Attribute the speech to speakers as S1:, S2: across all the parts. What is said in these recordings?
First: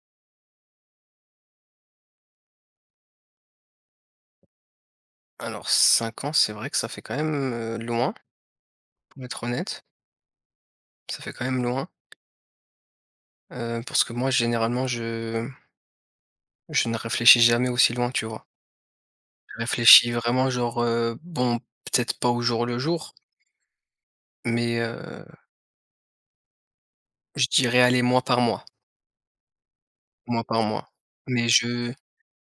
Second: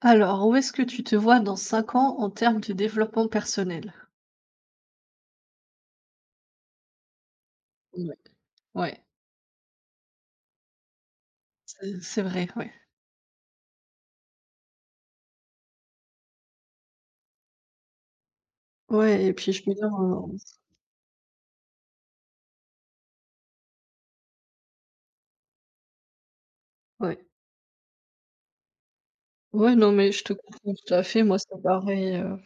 S1: Alors, où est-ce que tu te vois dans 5 ans en termes de développement personnel?
S2: Alors 5 ans, c'est vrai que ça fait quand même, loin,
S1: Ouais. Ouais,
S2: pour être honnête. Ça fait quand même loin,
S1: c'est vrai, ouais.
S2: parce que moi généralement je ne réfléchis jamais aussi loin, tu vois?
S1: Ouais et puis
S2: Je
S1: je veux dire,
S2: réfléchis vraiment genre, bon peut-être pas au jour le jour, mais,
S1: ouais.
S2: je dirais aller mois par mois,
S1: Ouais, non, mais je te
S2: mois par
S1: comprends
S2: mois.
S1: tout à fait, moi
S2: Mais
S1: c'est
S2: je
S1: pareil,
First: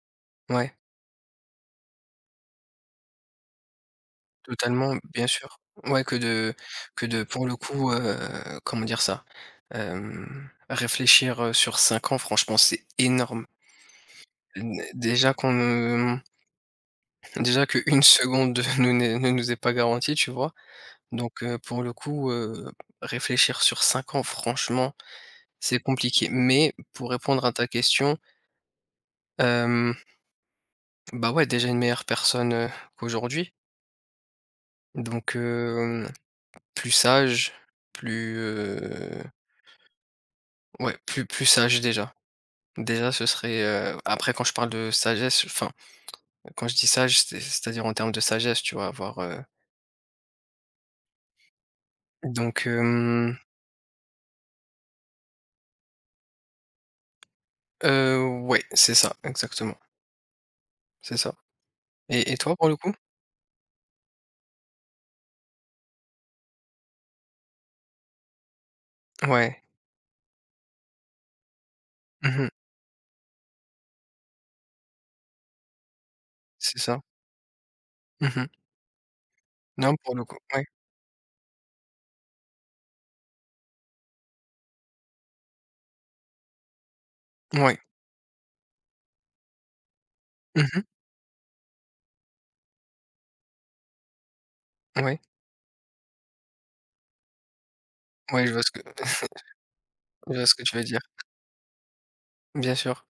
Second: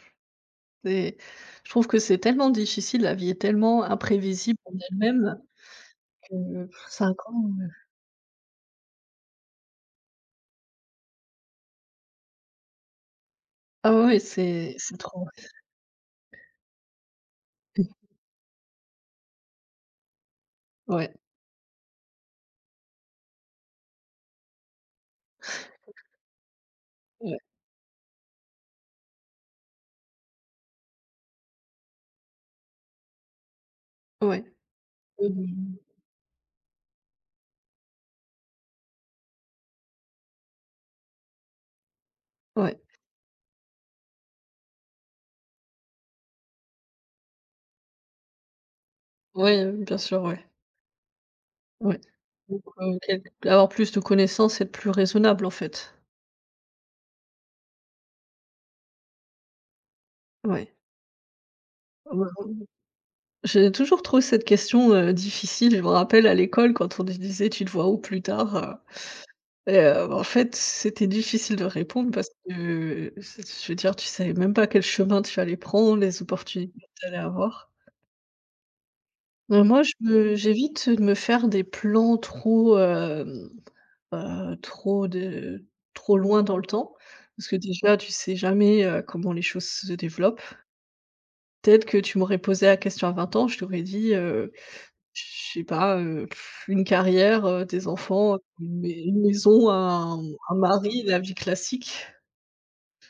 S2: Ouais,
S1: c'est je trouve que c'est tellement difficile, la vie est tellement imprévisible en
S2: totalement, bien
S1: elle-même
S2: sûr. Ouais
S1: que
S2: que
S1: 5
S2: de pour
S1: ans,
S2: le coup, comment dire ça? Réfléchir, sur 5 ans franchement c'est énorme.
S1: ah ouais, ouais, c'est
S2: N
S1: c'est trop,
S2: déjà qu'on Déjà qu'une seconde ne nous est pas garantie, tu vois?
S1: ouais.
S2: Donc pour le coup, réfléchir sur 5 ans, franchement, c'est compliqué. Mais pour
S1: Ouais,
S2: répondre à ta question, hem, bah, ouais, déjà une meilleure personne, qu'aujourd'hui.
S1: ouais, ouais.
S2: Donc
S1: Mmh,
S2: plus sage, plus, ouais, plus sage déjà.
S1: ouais,
S2: Déjà ce serait, après quand je parle de sagesse, enfin, quand je dis sage, c'est-à-dire en termes de sagesse, tu vois? Avoir,
S1: ouais, bien sûr, ouais, ouais. Donc
S2: donc,
S1: quel avoir plus de connaissances, et être plus raisonnable, en fait.
S2: ouais, c'est ça, exactement,
S1: Ouais.
S2: c'est ça.
S1: Ouais,
S2: Et
S1: ouais.
S2: toi pour le coup?
S1: J'ai toujours trouvé cette question, difficile. Je me rappelle à l'école quand on nous disait: «Tu te vois où plus tard?»
S2: Ouais.
S1: Et en fait, c'était difficile de répondre parce
S2: Mmh.
S1: que, c je veux dire, tu savais même pas quel chemin tu allais prendre, les opportunités
S2: C'est
S1: que
S2: ça.
S1: tu allais avoir.
S2: Mmh.
S1: Mais moi, je
S2: Non, pour le
S1: me
S2: coup, ouais.
S1: j'évite de me faire des plans trop, hem, trop de trop loin dans le temps parce que
S2: Ouais.
S1: déjà, tu sais jamais, comment les choses se développent.
S2: Mmh.
S1: Peut-être que tu m'aurais posé la question à 20 ans, je t'aurais dit, je
S2: Ouais.
S1: sais pas, une carrière, des enfants,
S2: Ouais, je vois ce que
S1: une maison, un
S2: je vois
S1: un
S2: ce que tu veux dire.
S1: mari, la vie classique
S2: Bien sûr.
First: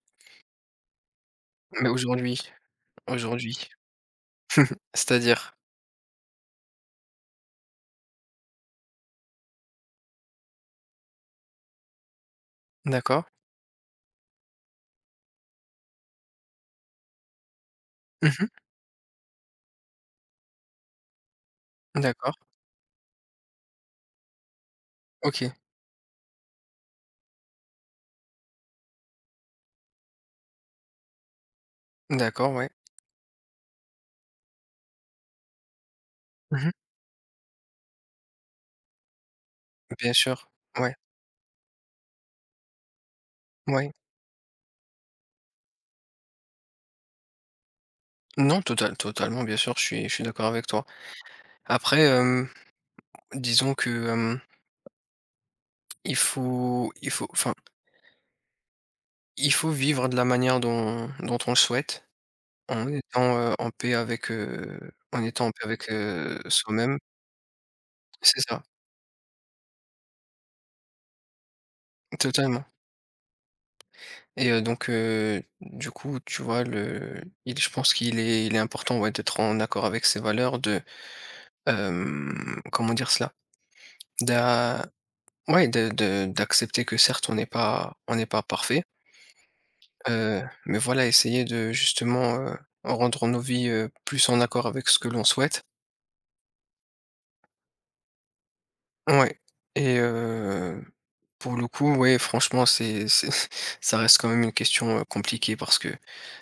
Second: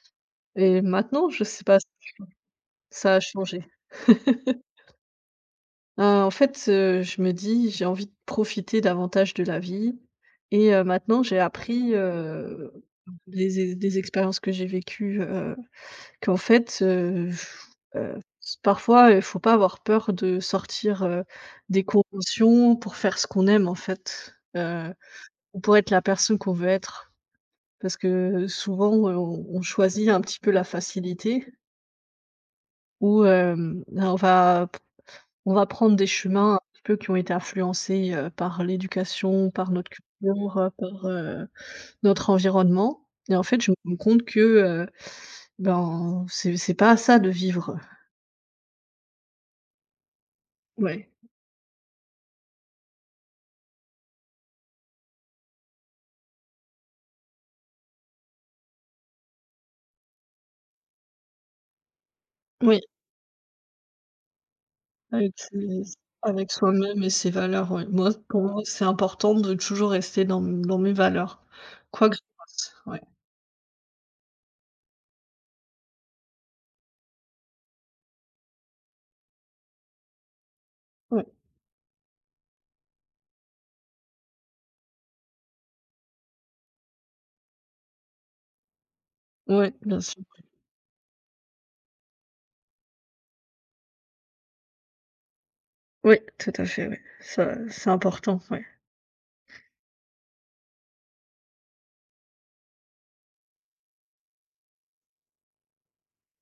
S1: et maintenant, je sais pas,
S2: Mais aujourd'hui
S1: ça a changé.
S2: aujourd'hui. C'est-à-dire?
S1: En fait, je me dis: «J'ai envie de profiter davantage de la vie» et maintenant j'ai appris,
S2: D'accord.
S1: des expériences que j'ai vécues, qu'en fait,
S2: Mmh.
S1: s parfois, il faut pas avoir peur de sortir, des
S2: D'accord.
S1: conventions pour faire ce qu'on aime, en fait,
S2: OK.
S1: ou pour être la personne qu'on veut être. Parce que souvent, on choisit un petit peu la facilité
S2: D'accord, ouais.
S1: ou ben, on va prendre des chemins un
S2: Mmh.
S1: petit peu qui ont été influencés, par l'éducation, par notre
S2: Bien sûr.
S1: culture,
S2: Ouais.
S1: par, notre environnement et en fait, je me
S2: Ouais.
S1: rends compte que, ben, c'est pas ça de vivre.
S2: Non, totalement, bien sûr, je suis d'accord avec toi.
S1: Ouais.
S2: Après, disons que, il faut enfin, il faut vivre de la manière dont on le souhaite.
S1: Oui,
S2: En étant, heu, en paix avec, heu, En
S1: avec
S2: étant en paix
S1: ses
S2: avec,
S1: avec
S2: soi-même.
S1: soi-même et ses valeurs, ouais. Moi,
S2: C'est
S1: pour moi,
S2: ça,
S1: c'est important de toujours rester dans mes valeurs, quoi que je
S2: totalement
S1: fasse. Ouais,
S2: et donc du coup, tu vois, le il je pense qu'il est il est important, ouais, d'être en accord avec ses valeurs, de,
S1: ouais,
S2: comment dire cela? D'a Ouais, de d'accepter que certes, on n'est pas parfait,
S1: ouais, bien sûr.
S2: mais voilà, essayer de justement, rendre nos vies, plus en accord avec ce que l'on souhaite.
S1: Oui, tout à fait, oui. Ça, c'est important, ouais.
S2: Ouais et pour le coup, ouais, franchement, c'est ça reste quand même une question, compliquée parce que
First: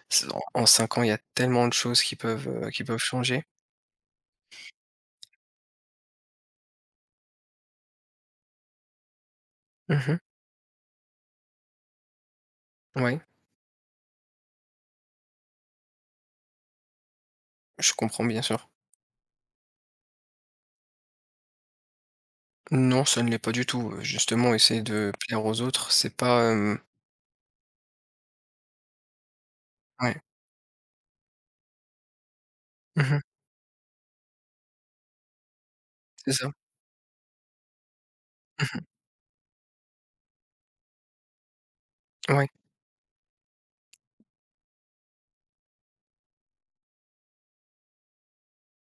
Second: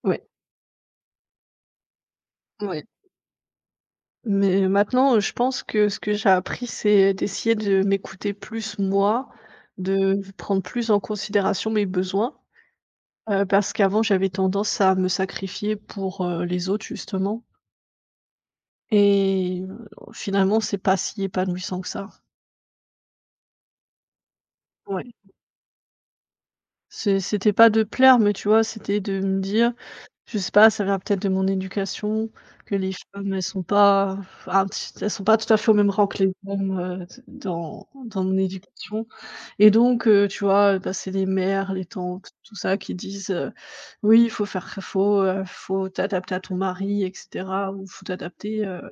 S1: Ouais,
S2: c'est en 5 ans, il y a tellement de choses qui peuvent, heu, qui
S1: ouais.
S2: peuvent changer.
S1: Mais maintenant, je pense que ce que j'ai appris, c'est d'essayer de m'écouter plus moi,
S2: Mmh.
S1: de prendre plus en considération mes besoins,
S2: Ouais,
S1: parce qu'avant j'avais tendance à me sacrifier pour, les autres justement
S2: je comprends bien sûr.
S1: et finalement c'est pas si épanouissant que ça.
S2: Non, ça ne l'est pas du tout, justement, essayer
S1: Ouais.
S2: de plaire aux autres, c'est pas, hem
S1: C'était pas de plaire, mais tu vois, c'était de me dire.
S2: ouais.
S1: Je sais pas, ça vient peut-être de mon éducation, que les
S2: Mmh.
S1: femmes, elles sont pas tout à fait au même rang que les
S2: C'est ça.
S1: hommes, dans mon
S2: Mmh.
S1: éducation et donc tu vois, bah, c'est les mères, les tantes,
S2: Ouais.
S1: tout ça qui disent: «Oui, il faut t'adapter à ton mari et cetera ou faut t'adapter,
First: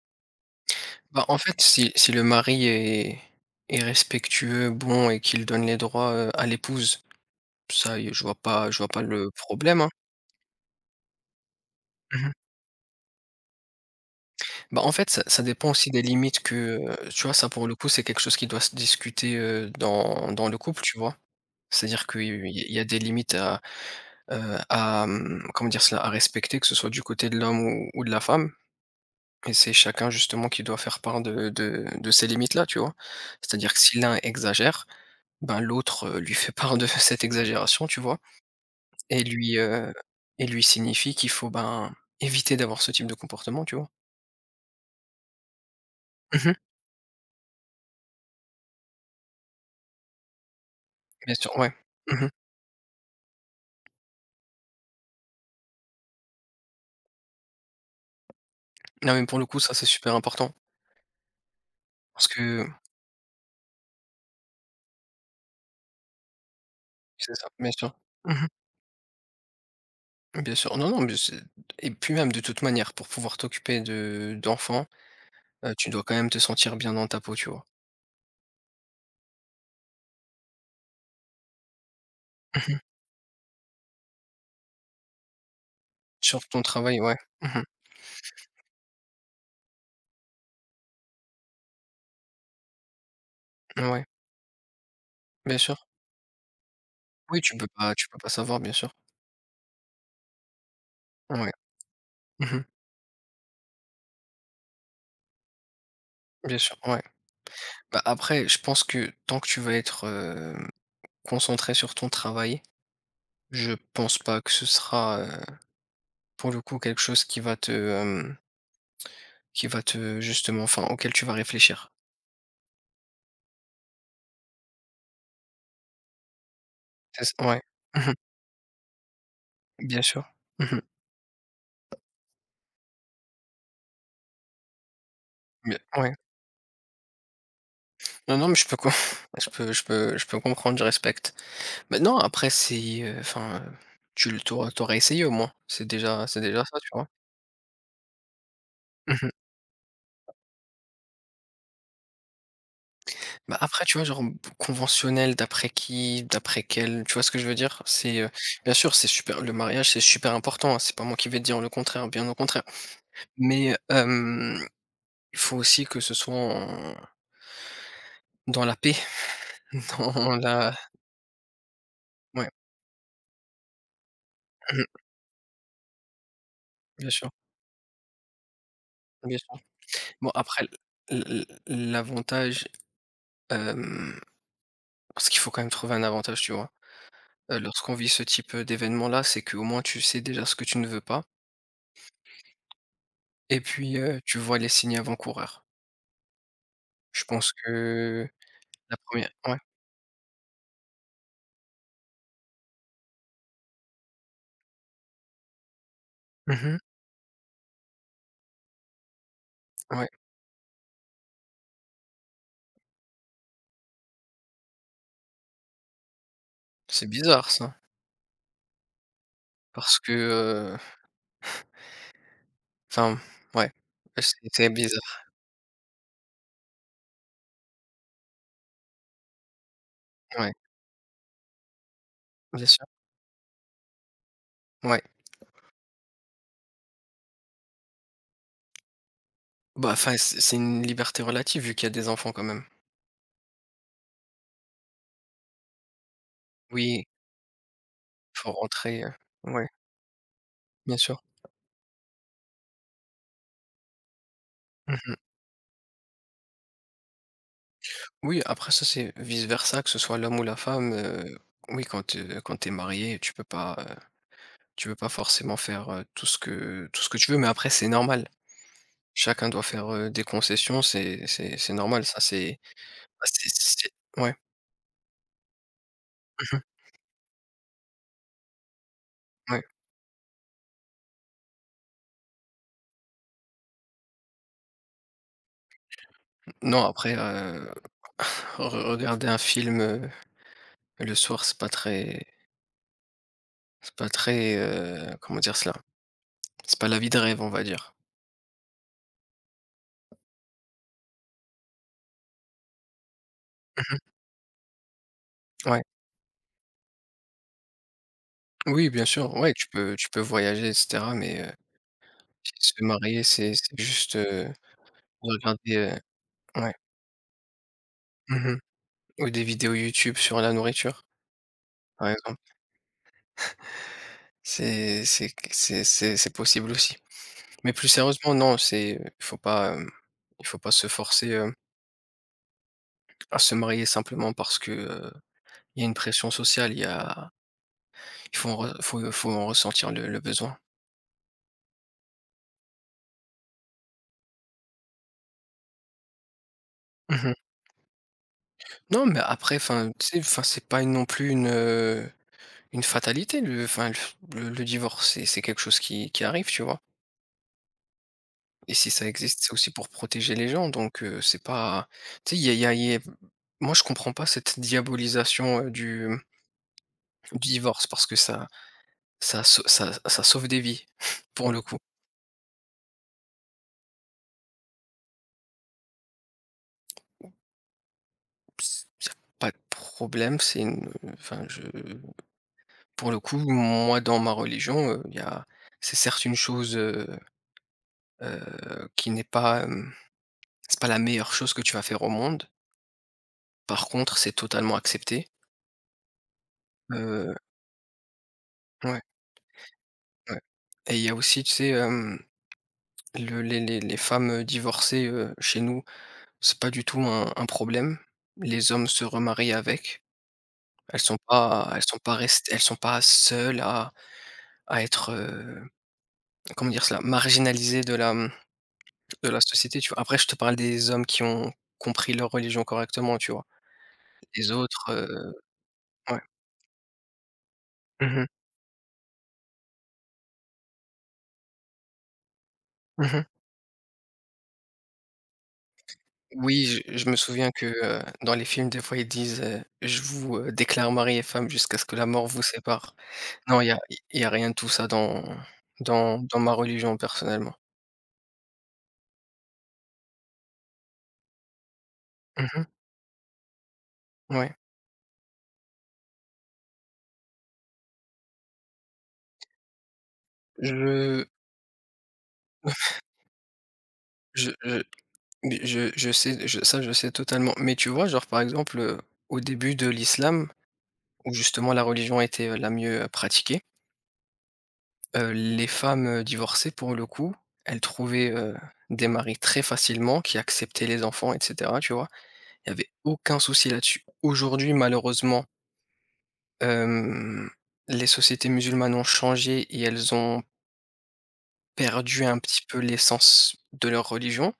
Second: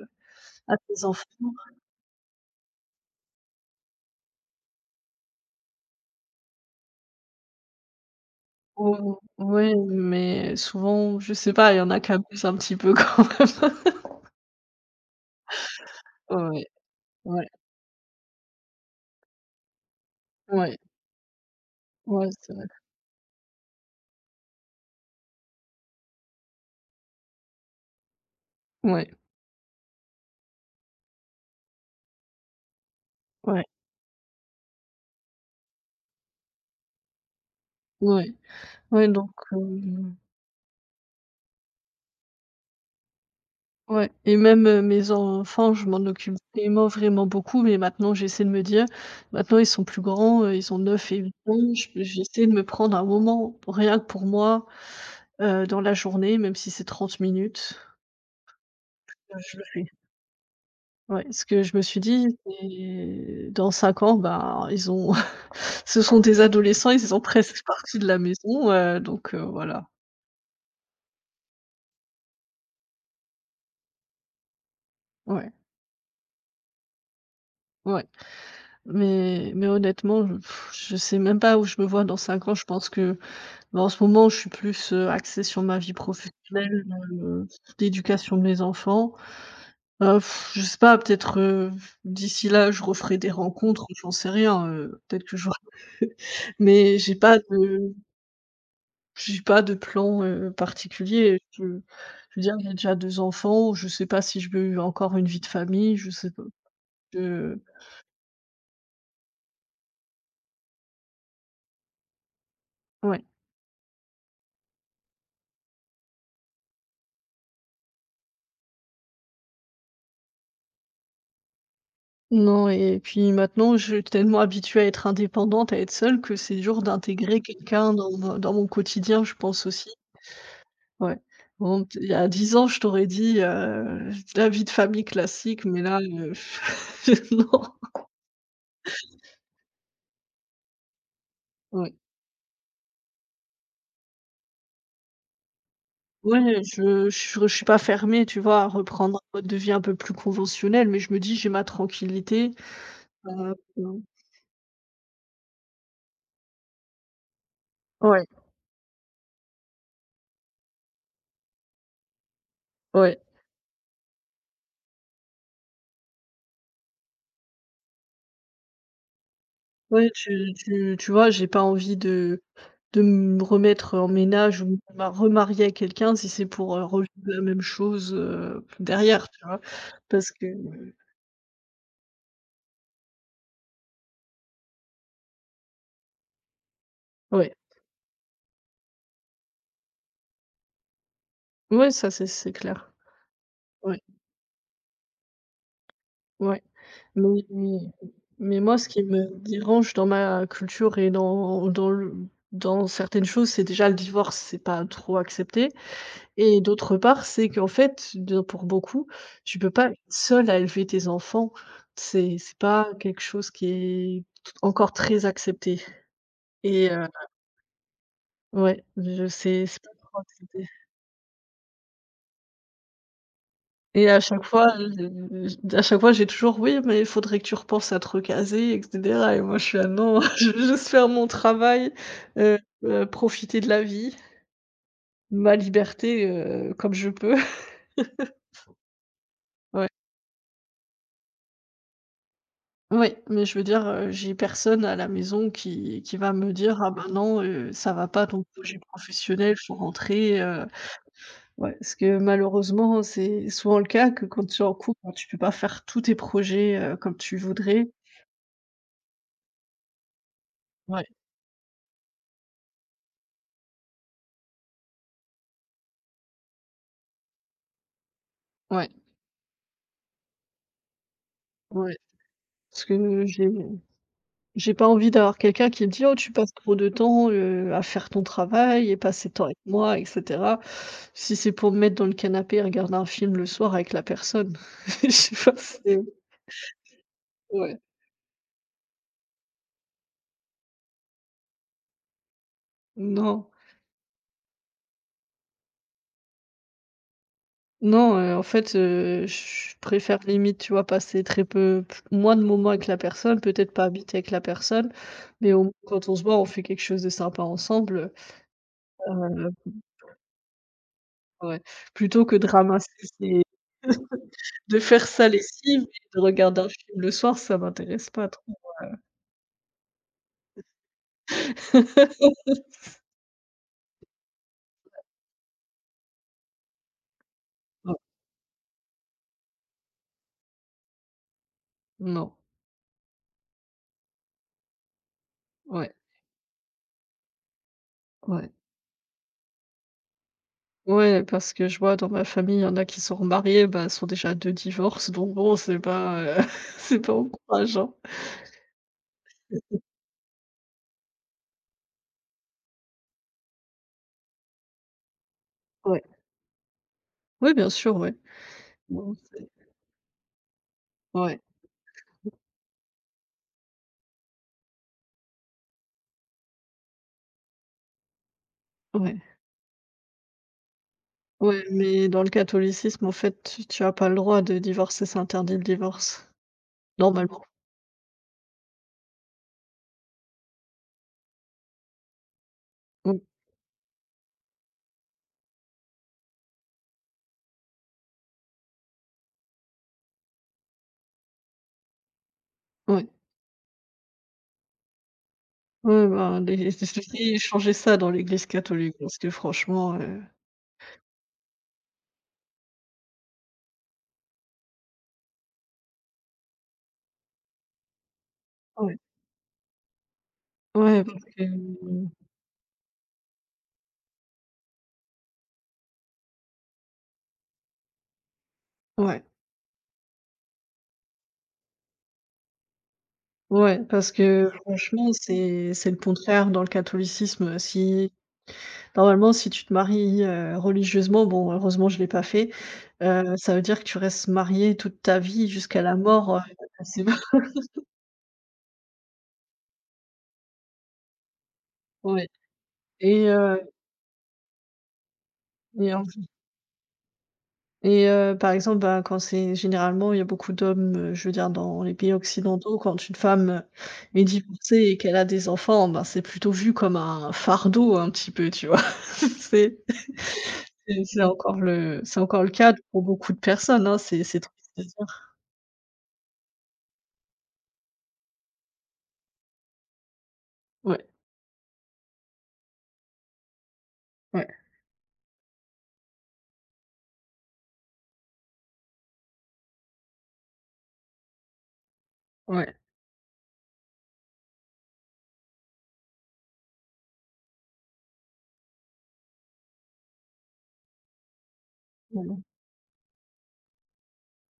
S1: à tes enfants».
S2: Bah, en fait, si le mari est respectueux, bon et qu'il donne les droits, à l'épouse, ça, y je vois pas
S1: Ou
S2: le
S1: Ouais,
S2: problème, hein.
S1: mais souvent, je sais pas, il y en a qui
S2: Mmh.
S1: abusent un petit peu quand même.
S2: Bah, en fait, ça dépend aussi des limites que,
S1: Ouais,
S2: tu vois,
S1: ouais,
S2: ça pour le coup, c'est quelque chose qui doit se discuter, dans le
S1: ouais,
S2: couple, tu vois? C'est-à-dire
S1: ouais,
S2: qu'il
S1: c'est vrai.
S2: il y a des limites à, comment dire cela? À respecter, que ce soit du côté de l'homme ou de la femme
S1: Ouais,
S2: et c'est chacun justement qui doit faire part de ces limites-là, tu vois?
S1: ouais,
S2: C'est-à-dire que si l'un exagère, ben, l'autre, lui fait part de cette exagération, tu vois?
S1: ouais. Ouais,
S2: Et
S1: donc
S2: lui, heu et lui signifie qu'il faut, ben, éviter d'avoir ce type de comportement, tu vois?
S1: ouais et même, mes enfants, je m'en occupe
S2: Mmh.
S1: vraiment, vraiment beaucoup, mais maintenant j'essaie de me dire: «Maintenant, ils sont plus grands, ils ont 9 et 8
S2: Bien sûr, ouais.
S1: ans, je
S2: Mmh.
S1: j'essaie de me prendre un moment, rien que pour moi, dans la journée, même si c'est 30 minutes,
S2: Non, mais pour le
S1: je
S2: coup,
S1: le
S2: ça, c'est
S1: fais».
S2: super important
S1: Ouais, ce que je me suis dit,
S2: parce que
S1: c'est dans 5 ans, bah ils ont ce sont des adolescents, ils sont
S2: c'est ça,
S1: presque
S2: bien sûr.
S1: partis de la
S2: Mmh.
S1: maison, donc voilà.
S2: Bien sûr. Non, non, mais c'est et puis même de toute manière, pour pouvoir t'occuper de d'enfants,
S1: Ouais,
S2: tu dois quand même te sentir bien dans ta peau, tu vois?
S1: ouais. Mais honnêtement, je sais même pas où je me vois dans 5 ans. Je
S2: Mmh.
S1: pense que, bah, en ce moment, je suis plus, axée sur ma vie
S2: Sur ton
S1: professionnelle,
S2: travail, ouais.
S1: heu,
S2: Mmh.
S1: l'éducation de mes enfants. Heu, je sais pas, peut-être, d'ici là, je referai des rencontres,
S2: Ouais,
S1: j'en sais rien, peut-être que je.
S2: bien sûr.
S1: Mais
S2: Oui, tu peux pas tu peux pas savoir, bien sûr.
S1: j'ai pas de plan, particulier.
S2: Ouais.
S1: Je veux dire,
S2: Mmh.
S1: j'ai déjà 2 enfants, je sais pas si je veux encore une vie de famille, je sais pas,
S2: Bien sûr, ouais.
S1: je
S2: Bah, après, je pense que tant que tu vas être, concentré sur ton travail,
S1: ouais.
S2: je pense pas que ce sera, pour le coup, quelque chose qui va te, justement enfin, auquel tu vas réfléchir.
S1: Non et puis maintenant, je suis tellement habituée à être indépendante, à être seule que c'est dur
S2: C'est ç
S1: d'intégrer
S2: Ouais.
S1: quelqu'un
S2: Mmh.
S1: dans mon quotidien, je pense aussi,
S2: Bien sûr. Mmh.
S1: ouais. Bon, il y a 10 ans, je t'aurais dit, la vie de famille classique,
S2: Bien
S1: mais là,
S2: Ouais.
S1: non.
S2: Non, non, mais je peux com je peux comprendre, je respecte.
S1: Ouais.
S2: Maintenant après c'est, enfin, tu aurais essayé au moins. C'est déjà
S1: Ouais,
S2: c'est déjà ça, tu vois?
S1: je suis pas fermée, tu vois, à reprendre
S2: Mmh.
S1: un mode de vie un peu plus conventionnel, mais je me dis: «J'ai ma tranquillité». Heu,
S2: Bah, après tu vois genre b conventionnel d'après qui, d'après quel, tu vois ce que je veux dire? C'est,
S1: ouais,
S2: bien sûr c'est super le mariage c'est super important, hein, c'est pas moi qui vais te dire le contraire, bien au contraire.
S1: ouais.
S2: Mais, il faut aussi que ce soit en dans la paix,
S1: Ouais,
S2: dans la
S1: tu vois, j'ai pas envie de
S2: ouais.
S1: me remettre en ménage ou me remarier à quelqu'un si c'est pour, revivre
S2: Bien sûr,
S1: la même chose, derrière,
S2: bien
S1: tu vois?
S2: sûr. Bon
S1: Parce que
S2: après l l'avantage, hem, parce qu'il faut quand même trouver un avantage, tu vois?
S1: ouais,
S2: Lorsqu'on vit ce type, d'événement-là, c'est qu'au moins tu sais déjà ce que tu ne veux pas
S1: ouais, ça, c'est clair.
S2: et puis,
S1: Ouais,
S2: tu vois les signes avant-coureurs.
S1: ouais.
S2: Je
S1: Mais
S2: pense que
S1: mais moi, ce
S2: la
S1: qui me
S2: première, ouais.
S1: dérange dans ma culture et dans certaines choses, c'est déjà le divorce, c'est pas trop accepté. Et
S2: Mmh.
S1: d'autre part, c'est qu'en fait, de pour beaucoup, tu peux pas être
S2: Ouais.
S1: seule à élever tes enfants. C'est pas quelque chose qui est t encore très accepté et
S2: C'est bizarre ça,
S1: ouais, je sais. C'est pas
S2: parce que,
S1: trop accepté
S2: enfin, ouais,
S1: et à chaque
S2: c'était
S1: fois,
S2: bizarre.
S1: je à chaque fois, j'ai toujours: «Oui, mais il faudrait que tu repenses à te recaser et cetera» et moi, je suis là: «Non, je
S2: Ouais,
S1: veux juste faire mon travail, heu
S2: bien sûr.
S1: profiter de la vie,
S2: Ouais.
S1: ma liberté, comme je peux». Ouais.
S2: Bah, enfin, c'est une liberté relative vu qu'il y a des enfants quand même.
S1: Oui, mais je veux dire, j'ai personne à la maison qui va me dire: «Ah, ben
S2: Oui,
S1: non, ça va pas ton
S2: faut
S1: projet
S2: rentrer,
S1: professionnel,
S2: ouais,
S1: faut rentrer»,
S2: bien sûr.
S1: ouais, parce que malheureusement, c'est souvent le cas que quand tu es en couple, bah,
S2: Mmh.
S1: tu peux pas faire tous tes projets, comme tu voudrais.
S2: Oui, après ça, c'est vice-versa, que ce soit l'homme ou la femme,
S1: Ouais,
S2: oui, quand t'es marié, tu peux pas forcément faire, tout ce que tu veux, mais après c'est normal.
S1: ouais,
S2: Chacun doit faire, des concessions, c'est
S1: ouais,
S2: normal, ça c'est
S1: parce que
S2: bah, c'est ouais.
S1: j'ai pas envie d'avoir quelqu'un qui me dit: «Oh, tu passes
S2: Mmh.
S1: trop de temps, à faire ton travail et pas assez de temps avec
S2: Ouais.
S1: moi» et cetera. Si c'est pour me mettre dans le canapé et regarder un film le soir avec la personne, je sais pas, c'est
S2: Non, après,
S1: ouais.
S2: re regarder un film, le soir,
S1: Non,
S2: c'est pas très, comment dire cela? C'est pas la vie de rêve, on va dire.
S1: non, en fait, je préfère limite, tu vois, passer très peu p moins de moments avec la personne, peut-être pas
S2: Mmh.
S1: habiter avec la personne, mais au moins
S2: Ouais.
S1: quand on se voit, on fait quelque chose de sympa ensemble,
S2: Oui, bien sûr,
S1: heu,
S2: ouais, tu peux voyager et cetera, mais
S1: ouais. Plutôt que de
S2: Puis se
S1: ramasser
S2: marier,
S1: ses
S2: c'est juste,
S1: de faire sa
S2: regarder,
S1: lessive et de regarder un
S2: ouais.
S1: film le soir, ça m'intéresse pas trop.
S2: Mmh. Ou des vidéos YouTube sur la nourriture, par exemple. C'est possible aussi. Mais plus
S1: Non,
S2: sérieusement, non, c'est il faut pas, il faut pas se forcer,
S1: non,
S2: à se marier simplement parce que, il y a
S1: ouais,
S2: une pression sociale, il y a il faut
S1: ouais.
S2: en re faut faut en ressentir le besoin.
S1: Ouais, parce que je vois dans ma famille, il y en a qui sont remariés, bah, sont déjà à 2 divorces, donc bon, c'est pas, c'est pas
S2: Mmh.
S1: encourageant.
S2: Non, mais après, enfin, tu sais, enfin, c'est pas non plus une fatalité, le enfin, le divorce, c'est quelque chose
S1: Ouais.
S2: qui arrive, tu vois?
S1: Oui, bien sûr, ouais.
S2: Et si ça
S1: Bon,
S2: existe,
S1: c'est
S2: c'est aussi pour protéger les gens, donc
S1: ouais,
S2: c'est pas tu sais, il y a il y a il y a moi je comprends pas cette diabolisation, du divorce parce que ça
S1: ouais,
S2: ça sau ça ça sauve des vies, pour le
S1: ouais,
S2: coup.
S1: mais dans le catholicisme, en fait, tu as pas le droit de divorcer, c'est interdit le divorce, normalement.
S2: Y a pas de problème, c'est une enfin je pour
S1: Mmh,
S2: le coup, moi dans ma religion, il y a c'est certes une chose, qui n'est pas, c'est pas la meilleure chose que tu vas faire au monde.
S1: ouais.
S2: Par contre, c'est totalement accepté.
S1: Ouais, bah, les
S2: Heu,
S1: ils changer ça dans l'Église catholique
S2: ouais,
S1: parce que franchement,
S2: ouais. Et il y a aussi, tu sais, hem Le les femmes, divorcées, chez nous, c'est pas du tout un problème. Les hommes
S1: ouais,
S2: se remarient avec. Elles
S1: ouais,
S2: sont
S1: parce que
S2: pas elles sont pas seules à être, comment dire cela? Marginalisées
S1: ouais,
S2: de la société, tu vois? Après je te parle des hommes qui ont compris leur religion correctement, tu vois?
S1: ouais, parce
S2: Les
S1: que
S2: autres,
S1: franchement, c'est le
S2: ouais.
S1: contraire dans le catholicisme, si
S2: Mmh mh.
S1: normalement, si tu te maries, religieusement, bon, heureusement, je l'ai pas fait,
S2: Mmh mh.
S1: ça veut dire que tu restes marié toute ta vie jusqu'à la mort,
S2: Oui, je
S1: c'est
S2: je me souviens que, dans les films, des fois, ils disent, «Je vous, déclare mari et femme jusqu'à ce que la
S1: Ouais
S2: mort vous sépare».
S1: et
S2: Non, il
S1: heu
S2: y a il y a rien de tout ça dans
S1: et en
S2: dans dans ma religion personnellement.
S1: et par exemple, bah, quand c'est généralement, il y a beaucoup d'hommes, je veux dire dans les pays
S2: Mmh,
S1: occidentaux, quand une femme, est
S2: ouais.
S1: divorcée et qu'elle a des enfants, ben, c'est plutôt vu comme un fardeau un petit peu, tu vois? C'est
S2: Je
S1: c'est encore le cas pour beaucoup de personnes, hein, c'est triste à
S2: je
S1: dire.
S2: Mais je sais totalement. Mais tu vois, genre, par exemple, au début de l'islam,
S1: Ouais,
S2: où justement la religion était, la mieux, pratiquée,
S1: ouais,
S2: les femmes, divorcées pour le coup, elles trouvaient, des maris très facilement qui acceptaient les enfants et cetera, tu vois? Il y
S1: ouais,
S2: avait aucun souci là-dessus. Aujourd'hui, malheureusement, hem, les sociétés musulmanes ont changé et elles ont perdu un
S1: mmh
S2: petit peu l'essence de leur religion,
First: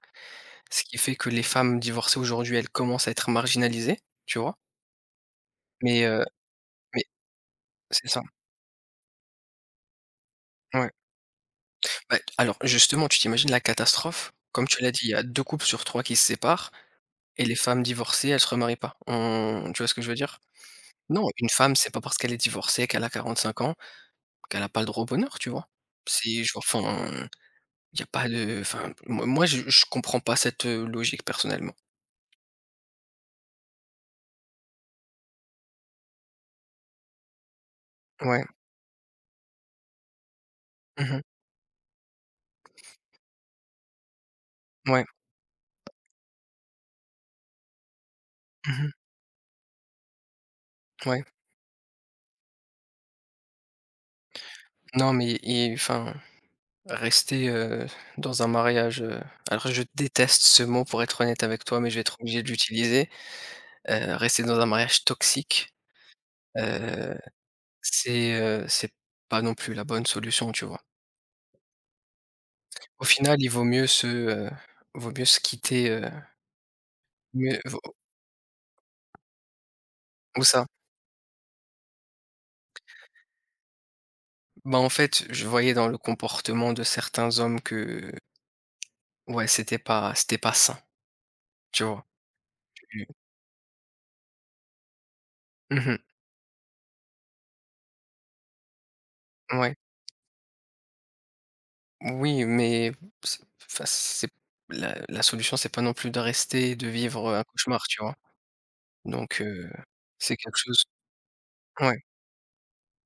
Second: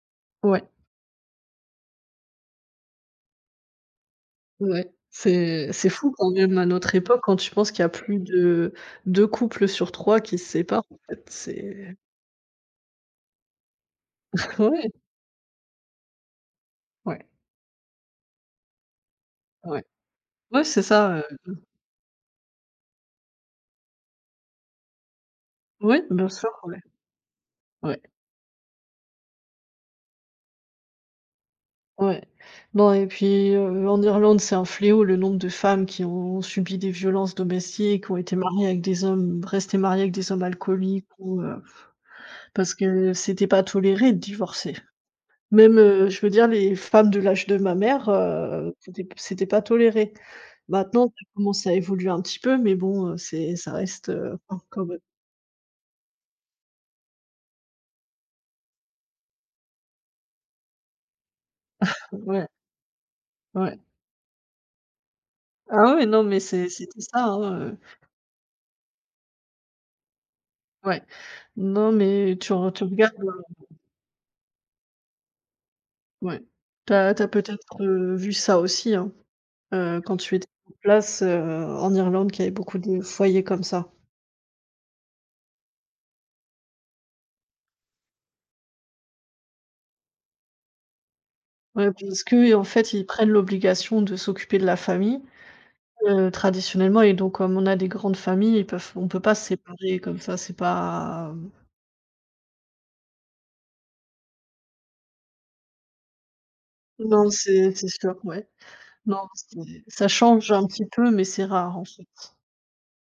S1: Ouais,
S2: ce qui fait que les femmes divorcées aujourd'hui, elles commencent à être marginalisées, tu vois?
S1: ouais. C'est
S2: Mais,
S1: fou
S2: heu,
S1: quand même à notre
S2: mais
S1: époque, quand tu penses qu'il y a
S2: c'est
S1: plus
S2: ça,
S1: de 2 couples sur 3 qui se séparent
S2: ouais.
S1: en fait, c'est
S2: Bah, alors justement, tu t'imagines la catastrophe? Comme tu
S1: ouais.
S2: l'as dit, il y a 2 couples sur 3 qui se séparent
S1: Ouais,
S2: et les femmes divorcées, elles se remarient pas. On Tu
S1: ouais.
S2: vois ce que je veux dire?
S1: Ouais, c'est ça,
S2: Non, une femme, c'est pas parce qu'elle est divorcée, qu'elle a 45 ans, qu'elle a pas le droit au bonheur, tu vois?
S1: oui, bien
S2: C'est
S1: sûr,
S2: je
S1: ouais,
S2: Enfin, il
S1: ouais,
S2: y a pas de enfin, moi je comprends pas cette, logique personnellement.
S1: ouais. Non et puis, en Irlande, c'est un fléau le nombre de femmes qui ont subi des violences domestiques, ont été
S2: Ouais.
S1: mariées avec des hommes restées mariées avec des hommes alcooliques
S2: Mmh mh.
S1: ou, parce que c'était pas toléré de divorcer.
S2: Ouais.
S1: Même, je veux dire les femmes de l'âge de ma mère,
S2: Mmh mh.
S1: c'était pas toléré. Maintenant,
S2: Ouais.
S1: ça commence à évoluer un petit peu, mais bon, c'est ça reste, encore, ouais.
S2: Non, mais et enfin, rester, dans un mariage, alors je déteste ce mot pour être honnête avec toi, mais je vais être obligé
S1: Ouais,
S2: de l'utiliser.
S1: ouais.
S2: Rester dans un mariage toxique,
S1: Ah ouais, non mais c'était
S2: heu,
S1: ça, hein,
S2: c'est pas non plus la bonne solution, tu vois?
S1: ouais. Non, mais tu
S2: Au
S1: regardes,
S2: final, il vaut mieux se quitter,
S1: ouais. Tu as
S2: mieux
S1: peut-être,
S2: vaut
S1: vu ça aussi, hein, quand tu
S2: où
S1: étais
S2: ça?
S1: en place, en Irlande, qu'il y avait beaucoup de foyers comme ça.
S2: Bah, en fait, je voyais dans le comportement de certains hommes que, ouais, c'était pas sain, tu
S1: Ouais,
S2: vois?
S1: parce que en fait, ils prennent l'obligation de s'occuper de la famille,
S2: Mmh,
S1: traditionnellement et donc comme on a des grandes familles, ils peuvent on peut pas se
S2: ouais.
S1: séparer comme ça, c'est pas
S2: Oui, mais c'est enfin, c'est la solution, c'est pas non plus de rester et de
S1: non,
S2: vivre, un
S1: c'est
S2: cauchemar,
S1: c'est
S2: tu
S1: sûr,
S2: vois?
S1: ouais. Non,
S2: Donc
S1: c'est ça
S2: c'est
S1: change
S2: quelque
S1: un
S2: chose,
S1: petit peu, mais c'est rare, en
S2: ouais.
S1: fait.